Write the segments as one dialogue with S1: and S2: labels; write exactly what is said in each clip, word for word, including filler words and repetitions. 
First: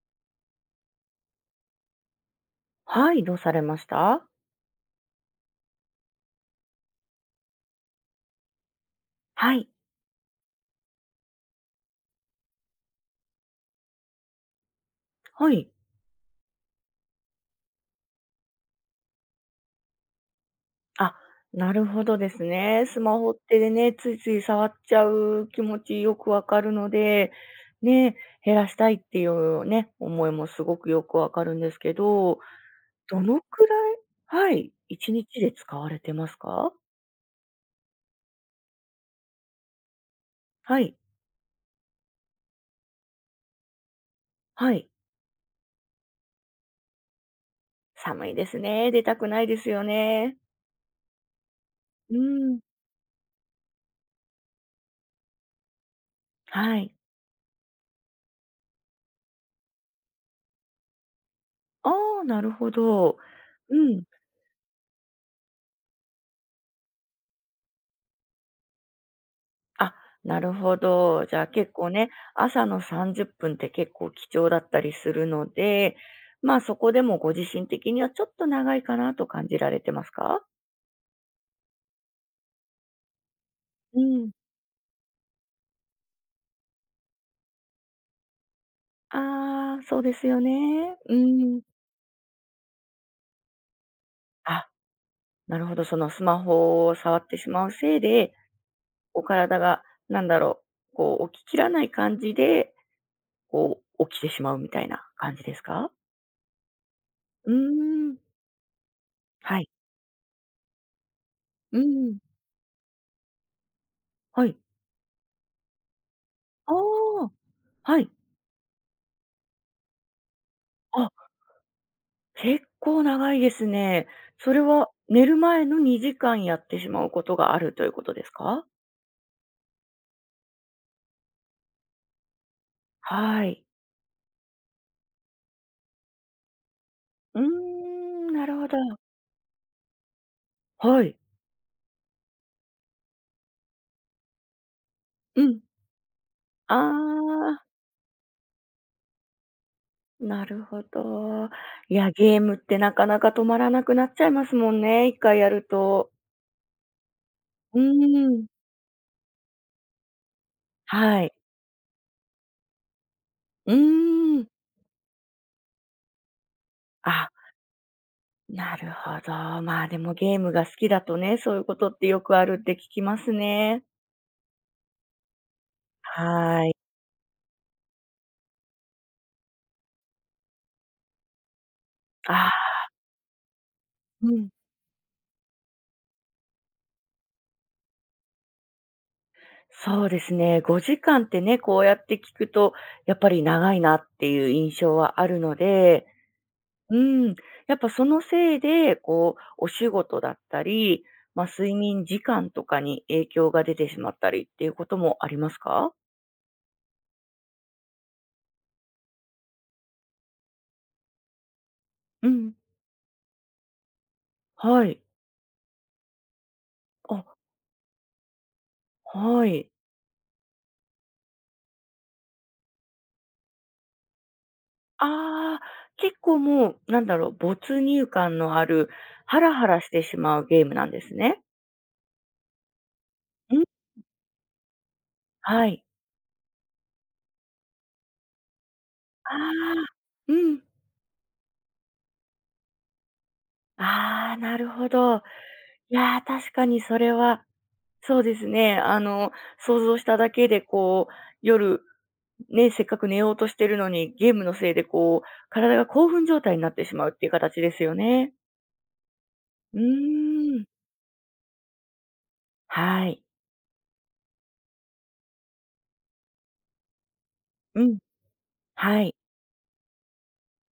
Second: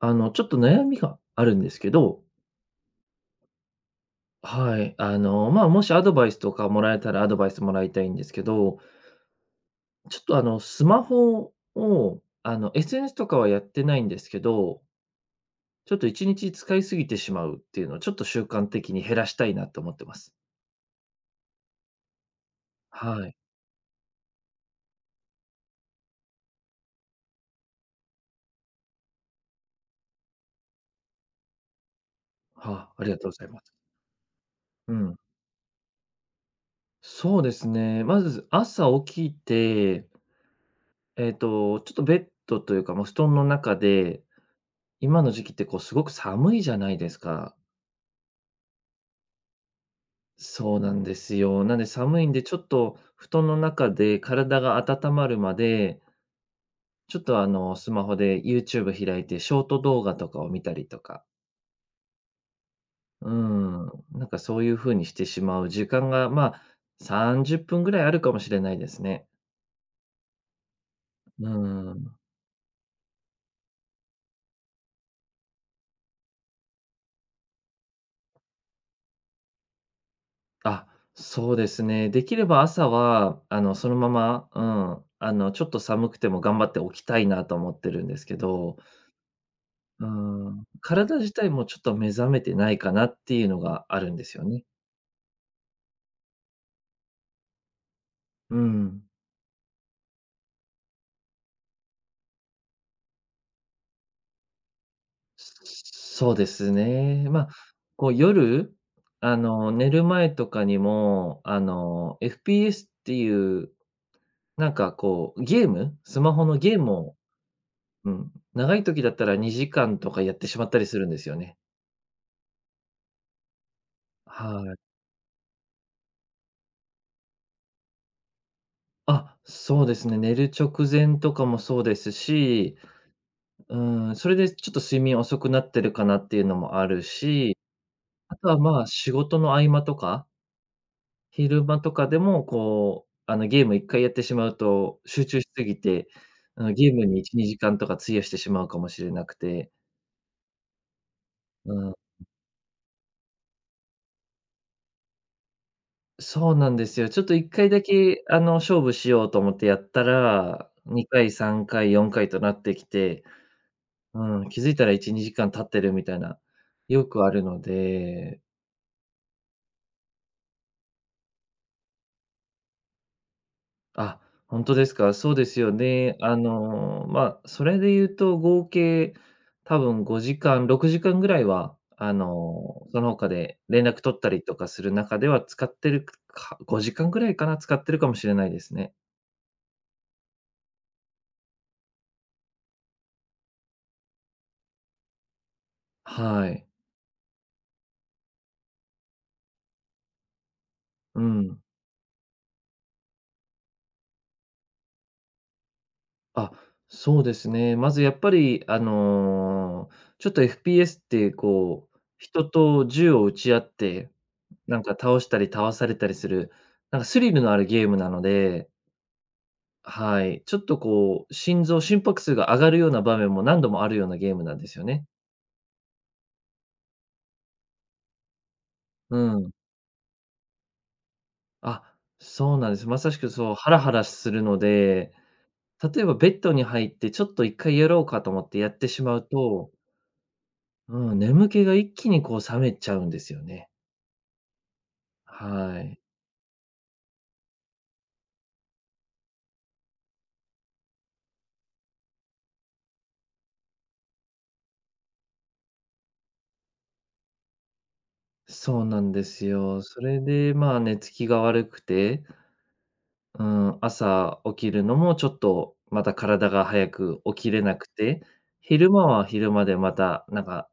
S1: あの、ちょっと悩みがあるんですけど、
S2: はい、どうされました？
S1: はい。あの、まあ、もしアドバイスとかもらえたらアドバイスもらいたいんですけど、
S2: はい、
S1: ちょっとあの、スマホを、あの、エスエヌエス とかはやってないんですけど、
S2: はい。
S1: ちょっといちにち使いすぎてしまうっていうのをちょっと習慣的に減らしたいなと思ってます。
S2: あ、なるほどですね。スマ
S1: は
S2: ホっ
S1: い。
S2: てね、ついつい触っちゃう気持ちよくわかるので、ね、減らしたいっていうね、思いもすごくよくわかるんですけど、
S1: はあ、ありが
S2: ど
S1: とうご
S2: の
S1: ざいま
S2: く
S1: す。
S2: らい、はい、
S1: う
S2: 一
S1: ん。
S2: 日で使われてますか？
S1: そうですね。まず朝起きて、
S2: はい、
S1: えっと、ちょっとベッドというか、もう布団の中で、
S2: はい。
S1: 今の時期ってこうすごく寒いじゃないですか。
S2: 寒いですね。出たくないですよね。
S1: そうなんですよ。なんで
S2: う
S1: 寒いんで、ちょ
S2: ん、
S1: っと布団の中で体が温まるまで、
S2: はい。
S1: ちょっとあの、スマホで YouTube 開いてショート動画とかを見たりとか、
S2: ああ、なるほど。
S1: うー
S2: う
S1: ん、
S2: ん。
S1: なんかそういう風にしてしまう時間が、まあ、さんじゅっぷんぐらいあるかもしれないですね。
S2: あ、なるほど。じゃ
S1: う
S2: あ結構
S1: ー
S2: ね、
S1: ん。
S2: 朝の30分っぷんって結構貴重だったりするので、まあそこでもご自身的にはちょっと長いかなと感じられてますか？
S1: あ、そうですね。できれば朝は、あの、その
S2: う
S1: ま
S2: ん。
S1: ま、うん、あの、ちょっと寒くても頑張って起きたいなと思ってるんですけど、
S2: ああ、そう
S1: う
S2: ですよ
S1: ん、
S2: ね。う
S1: 体自体
S2: ん。
S1: もちょっと目覚めてないかなっていうのがあるんですよね。
S2: あ、なるほど、そのスマホを触ってしまうせいで、
S1: うん。
S2: お体がなんだろう、こう起ききらない感じで、こう起きてしまうみたいな感じですか？
S1: そうですね。まあ、
S2: う
S1: こ
S2: ー
S1: う
S2: ん。
S1: 夜、あ
S2: はい。
S1: の、寝る前とかにも、あ
S2: うん。
S1: の、エフピーエス っていう、
S2: はい。
S1: なんかこう、ゲームスマホの
S2: あ
S1: ゲームを、
S2: あ。はい。
S1: うん、長い時だったらにじかんとかやってしまったりするんで
S2: あ、
S1: すよね。
S2: 結構長いですね。それ
S1: はい。
S2: は寝る前のにじかんやってしまうことがあるということですか？
S1: あ、そうですね、寝る直前とかもそうですし、
S2: はい。
S1: うん、それでちょっと睡眠遅くなってるかなっていうのもある
S2: うー
S1: し、
S2: ん、
S1: あ
S2: な
S1: と
S2: る
S1: は、
S2: ほど。
S1: まあ、仕事の合間とか、
S2: はい。
S1: 昼間とかでも、こう、あの、ゲームいっかいやってしまうと、集中
S2: う
S1: し
S2: ん。
S1: すぎて、あの、
S2: あ
S1: ゲームにいち、2
S2: あ、
S1: 時間とか費やしてしまうかもしれなくて、
S2: なるほど。
S1: う
S2: い
S1: ん、
S2: や、ゲームってなかなか止まらなくなっちゃいますもんね、いっかいやると。
S1: そうなんですよ。ちょっといっかい
S2: う
S1: だけ、
S2: ー
S1: あ
S2: ん。
S1: の、勝負しようと思ってやったら、2
S2: は
S1: 回、
S2: い。
S1: さんかい、よんかいとなってきて、
S2: うー
S1: う
S2: ん。
S1: ん、気づいたらいち、にじかん経ってるみたいな、よく
S2: あ、
S1: あるので。
S2: なるほど。まあ、でもゲームが好きだとね、そういうことってよくあるって聞きますね。
S1: あ、本当ですか。そうですよね。あ
S2: はーい。
S1: の、まあ、それで言うと合計多分ごじかん、ろくじかんぐらいは、あ
S2: ああ、
S1: の、その他で連絡取った
S2: う
S1: り
S2: ん。
S1: とかする中では使ってるかごじかんぐらいかな、使ってるかもしれないですね。
S2: そうですね。ごじかんってね、こうやって聞くと、やっぱり長いなっていう印象はあるので、
S1: はい。
S2: うん。やっぱそのせいで、こう、お仕事だったり、
S1: う
S2: まあ、
S1: ん。
S2: 睡眠時間とかに影響が出てしまったりっていうこともありますか？
S1: あ、そうですね。まずやっぱり、あの、ちょっと エフピーエス ってこう、
S2: う
S1: 人
S2: ん。
S1: と銃を撃ち合って、なん
S2: は
S1: か
S2: い。
S1: 倒したり倒されたりする、なんかスリ
S2: あ、
S1: ルのあるゲームなので。
S2: はい。
S1: はい、ちょっとこう、心臓心拍数が上がるような場面も何度もあるようなゲームなんですよね。
S2: ああ、結構もう、なんだろう、没入感のある、
S1: う
S2: ハ
S1: ん。
S2: ラハラしてしまうゲームなんですね。
S1: あ、そうなんです。まさしくそう、
S2: うん。
S1: ハラハラするので、
S2: はい。
S1: 例えばベッドに入ってちょっといっかいやろうかと思ってやってしまう
S2: あ
S1: と、
S2: あ、うん。
S1: うん、眠気が一気にこう冷めちゃうんですよね。
S2: ああ、なるほど。い
S1: はい。
S2: やー、確かにそれは、そうですね。あの、想像しただけでこう、夜、ね、せっかく寝ようとしてるのに、ゲームのせいでこう、体が興奮状態になってしまうっていう形ですよね。
S1: そうなんです
S2: う
S1: よ。それで、
S2: ーん。
S1: まあ、寝つきが悪くて、
S2: はい。
S1: うん、朝起きるのもちょっと、また体が早く起きれな
S2: う
S1: く
S2: ん。
S1: て、昼
S2: は
S1: 間
S2: い。
S1: は昼間でまた、なんか、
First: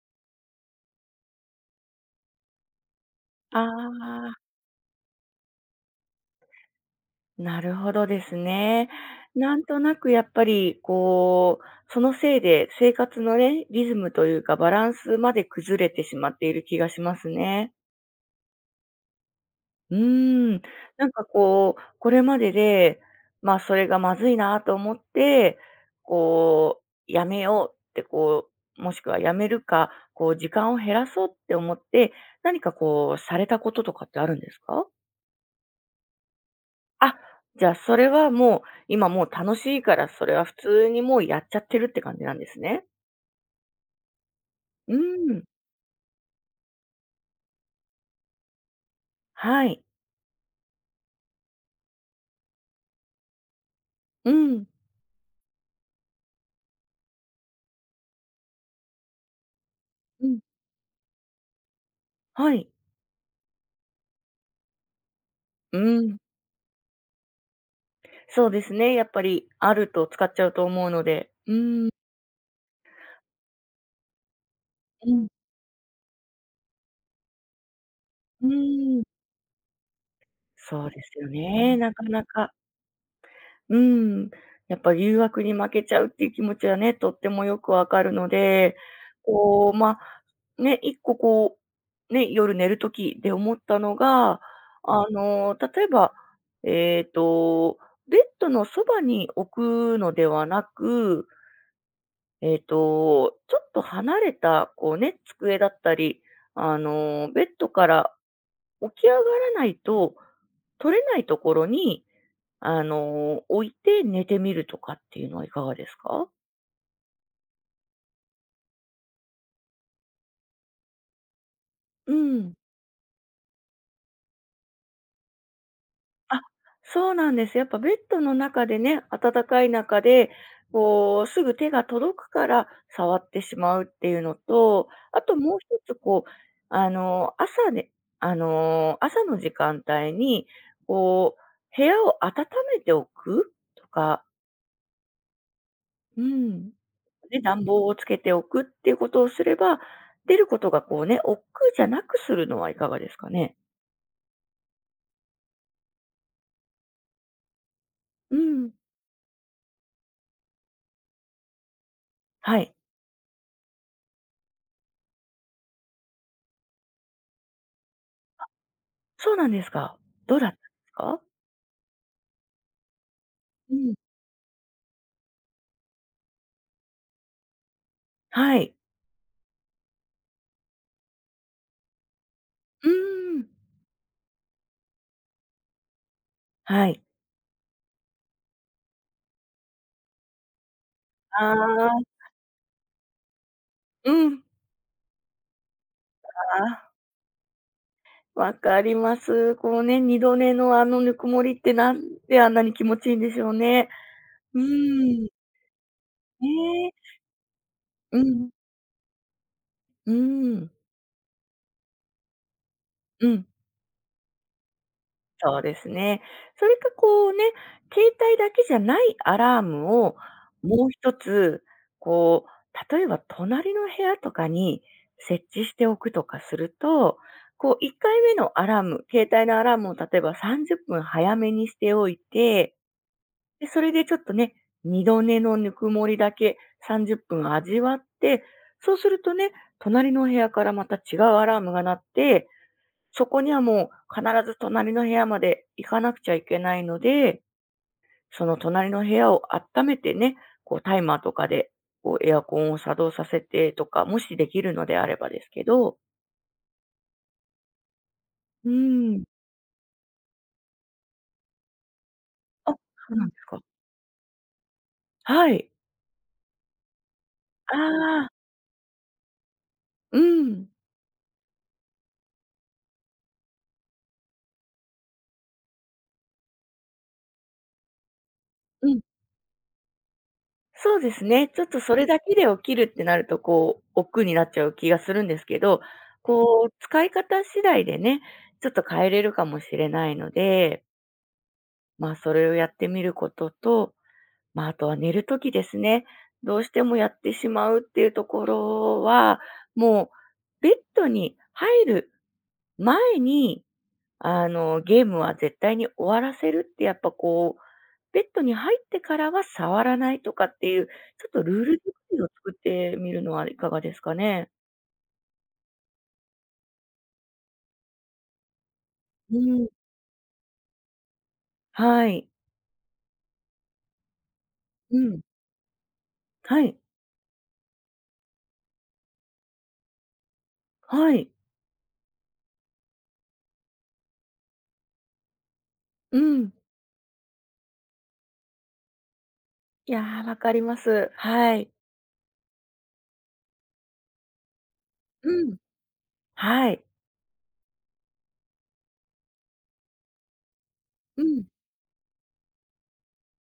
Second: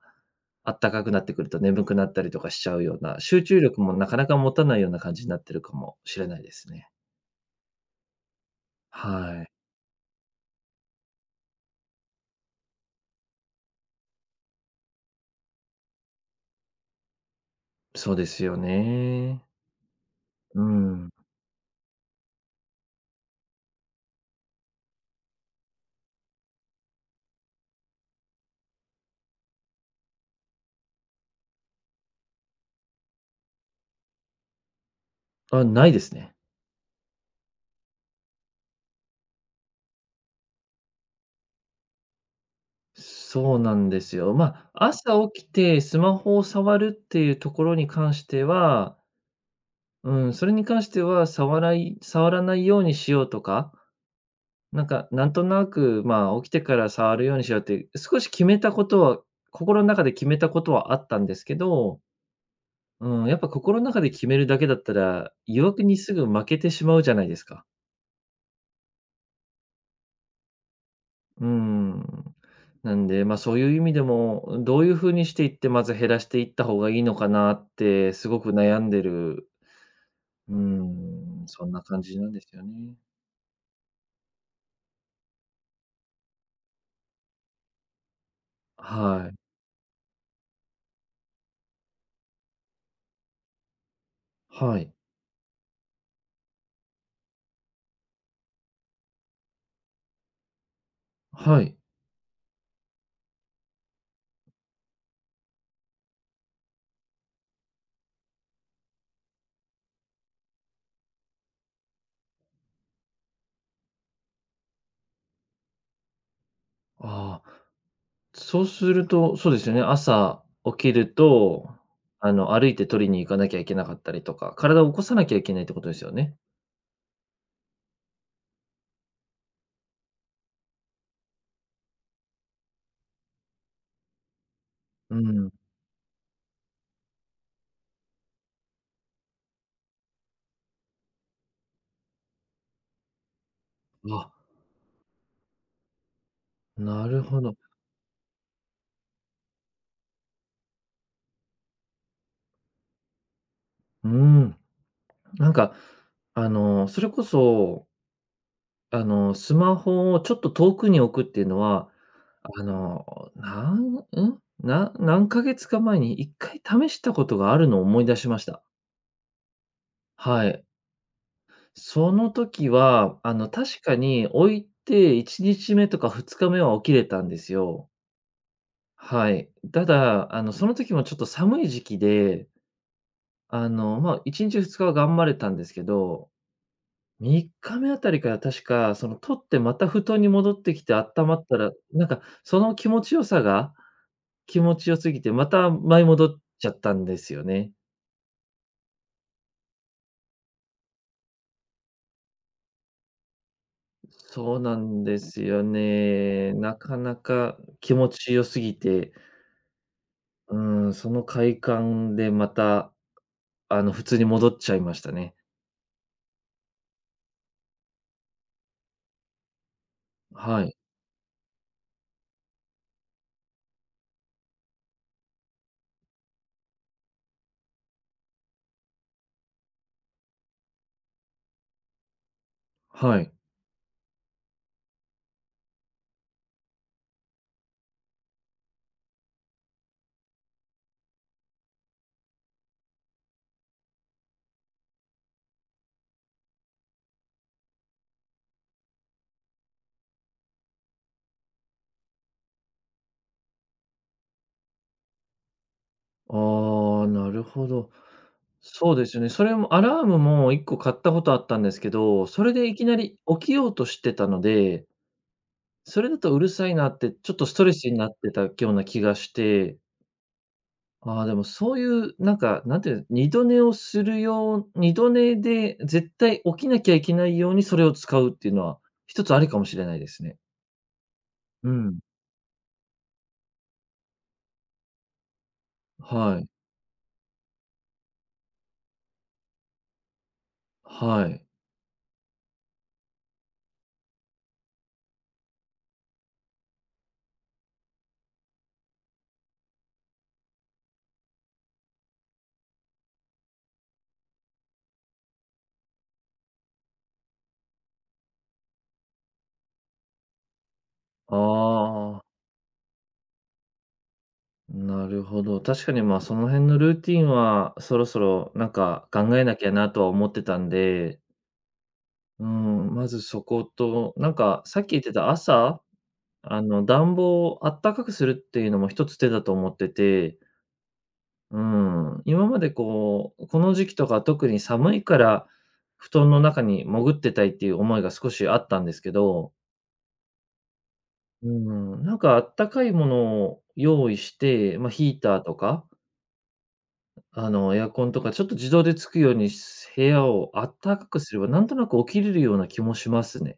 S1: あったかくなってくると眠くなったりとかしちゃうような、集中
S2: あ
S1: 力もなかなか
S2: あ、
S1: 持たないような感じになってるかもしれないですね。
S2: なるほどですね。
S1: はい。
S2: なんとなくやっぱり、こう、そのせいで生活のね、リズムというかバランスまで崩れてしまっている気がしますね。
S1: そうですよね。
S2: うーん、
S1: う
S2: な
S1: ん。
S2: んかこう、これまでで、ま、それがまずいなと思って、こう、やめようってこう、もしくはやめるか、こう時間を減らそうって思って、何かこうされたこととかってあるんですか？
S1: あ、ないですね。
S2: あ、じゃあそれはもう、今もう楽しいから、それは普通にもうやっちゃってるって感じなんですね。
S1: そうなんですよ。まあ、
S2: うー
S1: 朝
S2: ん、
S1: 起きてスマホを触るっていうところに関しては、
S2: はい。
S1: うん、それに関しては触らない触らないようにしようとか、
S2: うん、
S1: なんか、なんとなく、まあ、起きてから触るようにしようって、少し決めたことは心の中で決
S2: う
S1: め
S2: ん、
S1: たことはあったんですけど、
S2: はい。
S1: うん、やっぱ心の中で決めるだけだったら、誘
S2: う
S1: 惑にす
S2: ん、
S1: ぐ負けてしまうじゃないですか。
S2: そうですね、やっぱりあると使っちゃうと思うので。
S1: う
S2: うーん、
S1: ん。なんで、ま、そういう意味でも、どういう
S2: う
S1: 風に
S2: ん。
S1: していって、まず減らしていった方がいいのかなって、すご
S2: う
S1: く悩ん
S2: ー
S1: で
S2: ん、
S1: る、う
S2: そうですよ
S1: ん、そん
S2: ね、ね
S1: な
S2: な
S1: 感
S2: か
S1: じ
S2: な
S1: なんで
S2: か。
S1: すよね。
S2: うん、やっぱ誘惑に負けちゃうっていう気持ちはね、とってもよくわかるので、
S1: はい。
S2: こう、まあ、ね、いっここう、ね、夜寝るときで思ったのが、
S1: はい。
S2: あの、例えば、えっと、ベッドのそばに置くのではなく、
S1: はい。
S2: えっと、ちょっと離れたこうね、机だったり、あの、ベッドから起き上がらないと取れないところに、あの、置いて寝てみるとかっていうのはいかがですか？
S1: ああ。そうすると、そうですよね、朝起きると、
S2: う
S1: あの、
S2: ん。
S1: 歩いて取りに行かなきゃいけなかったりとか、体を起こさなきゃいけないってことですよね。
S2: あ、そうなんです。やっぱベッドの中でね、暖かい中で、こう、すぐ手が届くから触ってしまうっていうのと、
S1: う
S2: あと
S1: ん。
S2: もう一つこう、あの、朝ねあの、朝の時間帯に、こう、部屋を温めておくとか。
S1: あ、
S2: うん。
S1: なる
S2: ね、
S1: ほど。
S2: 暖房をつけておくっていうことをすれば、出ることがこうね、億劫じゃなくするのはいかがですかね？
S1: うん。なんか、あの、それこそ、
S2: うん。
S1: あの、スマホをちょっと遠くに置くっていうのは、
S2: は
S1: あ
S2: い。
S1: の、なん、ん、な何ヶ月か前にいっかい試したことがあるのを思い出しました。
S2: そうなんですか。どうだ
S1: は
S2: ったんで
S1: い。
S2: すか？
S1: その時は、あの、
S2: う
S1: 確
S2: ん。
S1: かに置いていちにちめとかふつかめは起きれたんですよ。
S2: はい。
S1: はい。ただ、あの、その時もちょっと寒い時期で、
S2: うーん。
S1: あの、まあ、いちにちふつかは頑張れたんですけど、
S2: はい。
S1: みっかめあたりから確か、その、取ってまた布団に戻ってきてあったま
S2: あ
S1: ったら、
S2: あ、
S1: なんか、その気持ちよさが
S2: うん。
S1: 気持ちよすぎて、また舞い戻っ
S2: あ
S1: ちゃっ
S2: あ、
S1: たんですよね。
S2: わかります。こうね、二度寝のあのぬくもりってなんであんなに気持ちいいんでしょうね。
S1: そ
S2: う
S1: うなんで
S2: ーん。
S1: すよ
S2: ね
S1: ね。な
S2: え。
S1: かなか気持
S2: う
S1: ちよ
S2: ん。
S1: すぎて、
S2: うー
S1: う
S2: ん。
S1: ーん、その快感でまた、
S2: うん。
S1: あの、普通に戻っちゃいましたね。
S2: そうですね。それかこうね、携帯だけじゃないアラームを
S1: はい。
S2: もう一つ、こう、例えば隣の部屋とかに設置しておくとかすると、こういっかいめのアラーム、携帯のアラームを例えばさんじゅっぷん早めにしておいて、
S1: はい。
S2: で、それでちょっとね、二度寝のぬくもりだけさんじゅっぷん味わって、そうするとね、隣の部屋からまた違うアラームが鳴って、そこにはもう必ず隣の部屋まで行かなくちゃいけないので、その隣の部屋を温めてね、こうタイマーとかでこうエアコンを作動させてとか、もしできるのであればですけど。
S1: ああ、なるほど。
S2: う
S1: そうです
S2: ー
S1: よ
S2: ん。
S1: ね。それもアラームもいっこ買ったことあったんですけど、それで
S2: あ、
S1: い
S2: そ
S1: きな
S2: う
S1: り
S2: なんで
S1: 起
S2: す
S1: き
S2: か。
S1: ようとしてたので、
S2: はい。
S1: それだとうるさいなって、ちょっとストレ
S2: あ
S1: スになっ
S2: あ、
S1: てたような気がして、
S2: うん。
S1: ああ、でもそういう、なんか、なんていうの、二度寝をするよう二度寝で絶対起きなきゃいけないようにそれを使うっていうのは、
S2: うん。
S1: 一つありかもしれないですね。
S2: そうですね。ちょっ
S1: う
S2: とそ
S1: ん、
S2: れだけで起きるってなると、こう、億劫になっちゃう気がするんですけど、
S1: はい。
S2: こう、使い方次第でね、ちょっと変えれるかもしれないので、
S1: はい。
S2: まあ、それをやってみることと、まあ、あとは寝るときですね。どうしてもやってしまうっていうところは、もうベッドに入る前に、あの、ゲームは絶対に終わらせるってやっぱこう、ベッドに入ってからは触らないとかっていう、ちょっ
S1: あ
S2: とルール作り
S1: あ、
S2: を作ってみるのはいかがですかね？
S1: なるほど。確かに、ま、その辺のルーティンは、そろそろなんか考
S2: う
S1: えなき
S2: ん、
S1: ゃなとは思ってたんで、
S2: はい。
S1: うん、まずそこと、なんかさっき
S2: う
S1: 言って
S2: ん。
S1: た朝、
S2: は
S1: あ
S2: い。
S1: の、暖房をあったかくするっていうのも一つ手だと思ってて、
S2: はい。
S1: うん、今までこう、この時期とか特に寒いから、布
S2: う
S1: 団の
S2: ん。
S1: 中に潜ってたいっていう思いが少しあったんですけど、
S2: いやー、わかります。
S1: う
S2: はい。
S1: ん、なんかあったかいものを用意して、まあ、ヒー
S2: う
S1: ターと
S2: ん。
S1: か
S2: はい。
S1: あの、エアコンとかちょっと自動でつくようにし、部屋をあったかく
S2: う
S1: すれ
S2: ん。
S1: ば、なんとなく起きれるような気もしますね。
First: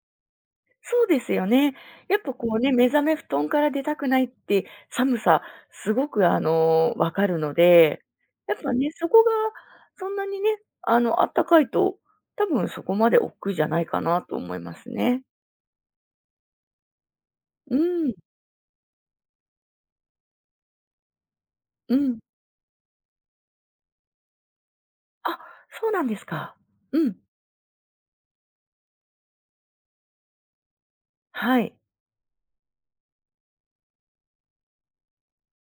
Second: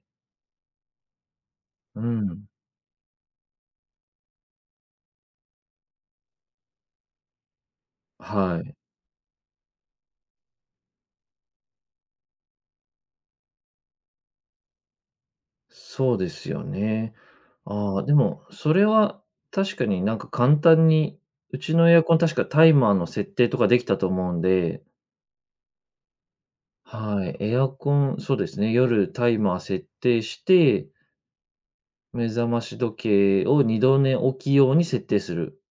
S2: そうですよね。
S1: う
S2: やっぱこ
S1: ん。
S2: うね、目覚め布団から出たくないって寒さ、すごくあの、わかるので、やっ
S1: は
S2: ぱ
S1: い。
S2: ね、そこがそんなにね、あの、あったかいと、多分そこまで億劫じゃないかなと思いますね。
S1: そうですよね。
S2: う
S1: ああ、
S2: ん、
S1: でも、それは確かになんか簡単に、うちの
S2: う
S1: エアコ
S2: ん。
S1: ン確かタイマーの設定とかできたと思うんで、
S2: あ、そうなんですか。うん、
S1: はい、エアコン、そうですね、夜タイマー設定して、
S2: はい。
S1: 目覚まし時計を二度寝起きように設定する。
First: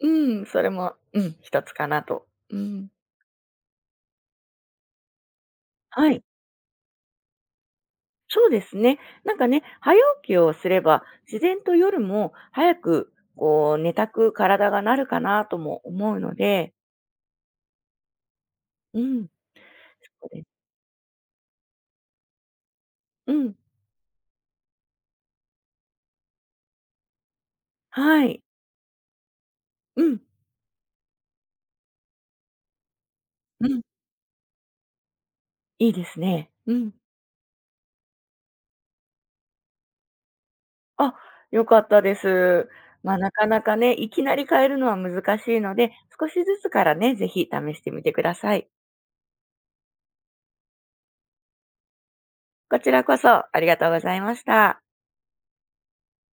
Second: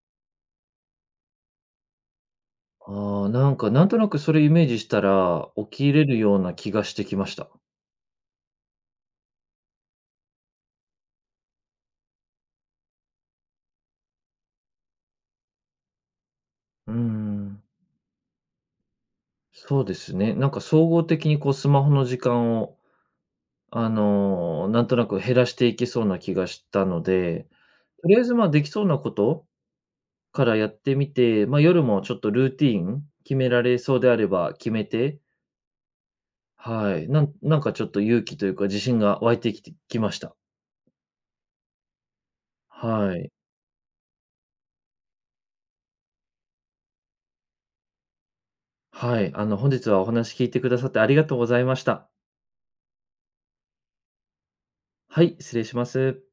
S2: うん、それも、うん、一つかなと。うん、
S1: ああ、なんか、なんとなくそれイメージしたら、起きれ
S2: は
S1: る
S2: い。
S1: ような気がしてきました。
S2: そうですね。なんかね、早起きをすれば、自然と夜も早く、こう、寝たく体がなるかなとも思うので、
S1: うーん、
S2: うん。
S1: そうです
S2: そう
S1: ね。
S2: です。
S1: なんか総合的にこうスマホの時間を、
S2: うん。
S1: あの、なんとなく減らしていけそうな気がしたので、とりあえ
S2: は
S1: ず、
S2: い。
S1: ま、できそうなこと
S2: うん。
S1: からやってみて、ま、夜もちょっとルーティーン決めら
S2: う
S1: れ
S2: ん。
S1: そうであれば決めて、
S2: いいですね。うん。
S1: はい、なんなんかちょっと勇気というか自信が湧いてきてきました。
S2: あ、良かったです。ま
S1: は
S2: あ、な
S1: い。
S2: かなかね、いきなり変えるのは難しいので、少しずつからね、ぜひ試してみてください。
S1: はい、あの、本日はお話聞いてくださってありがとうございました。
S2: こちらこそありがとうございました。
S1: はい、失礼します。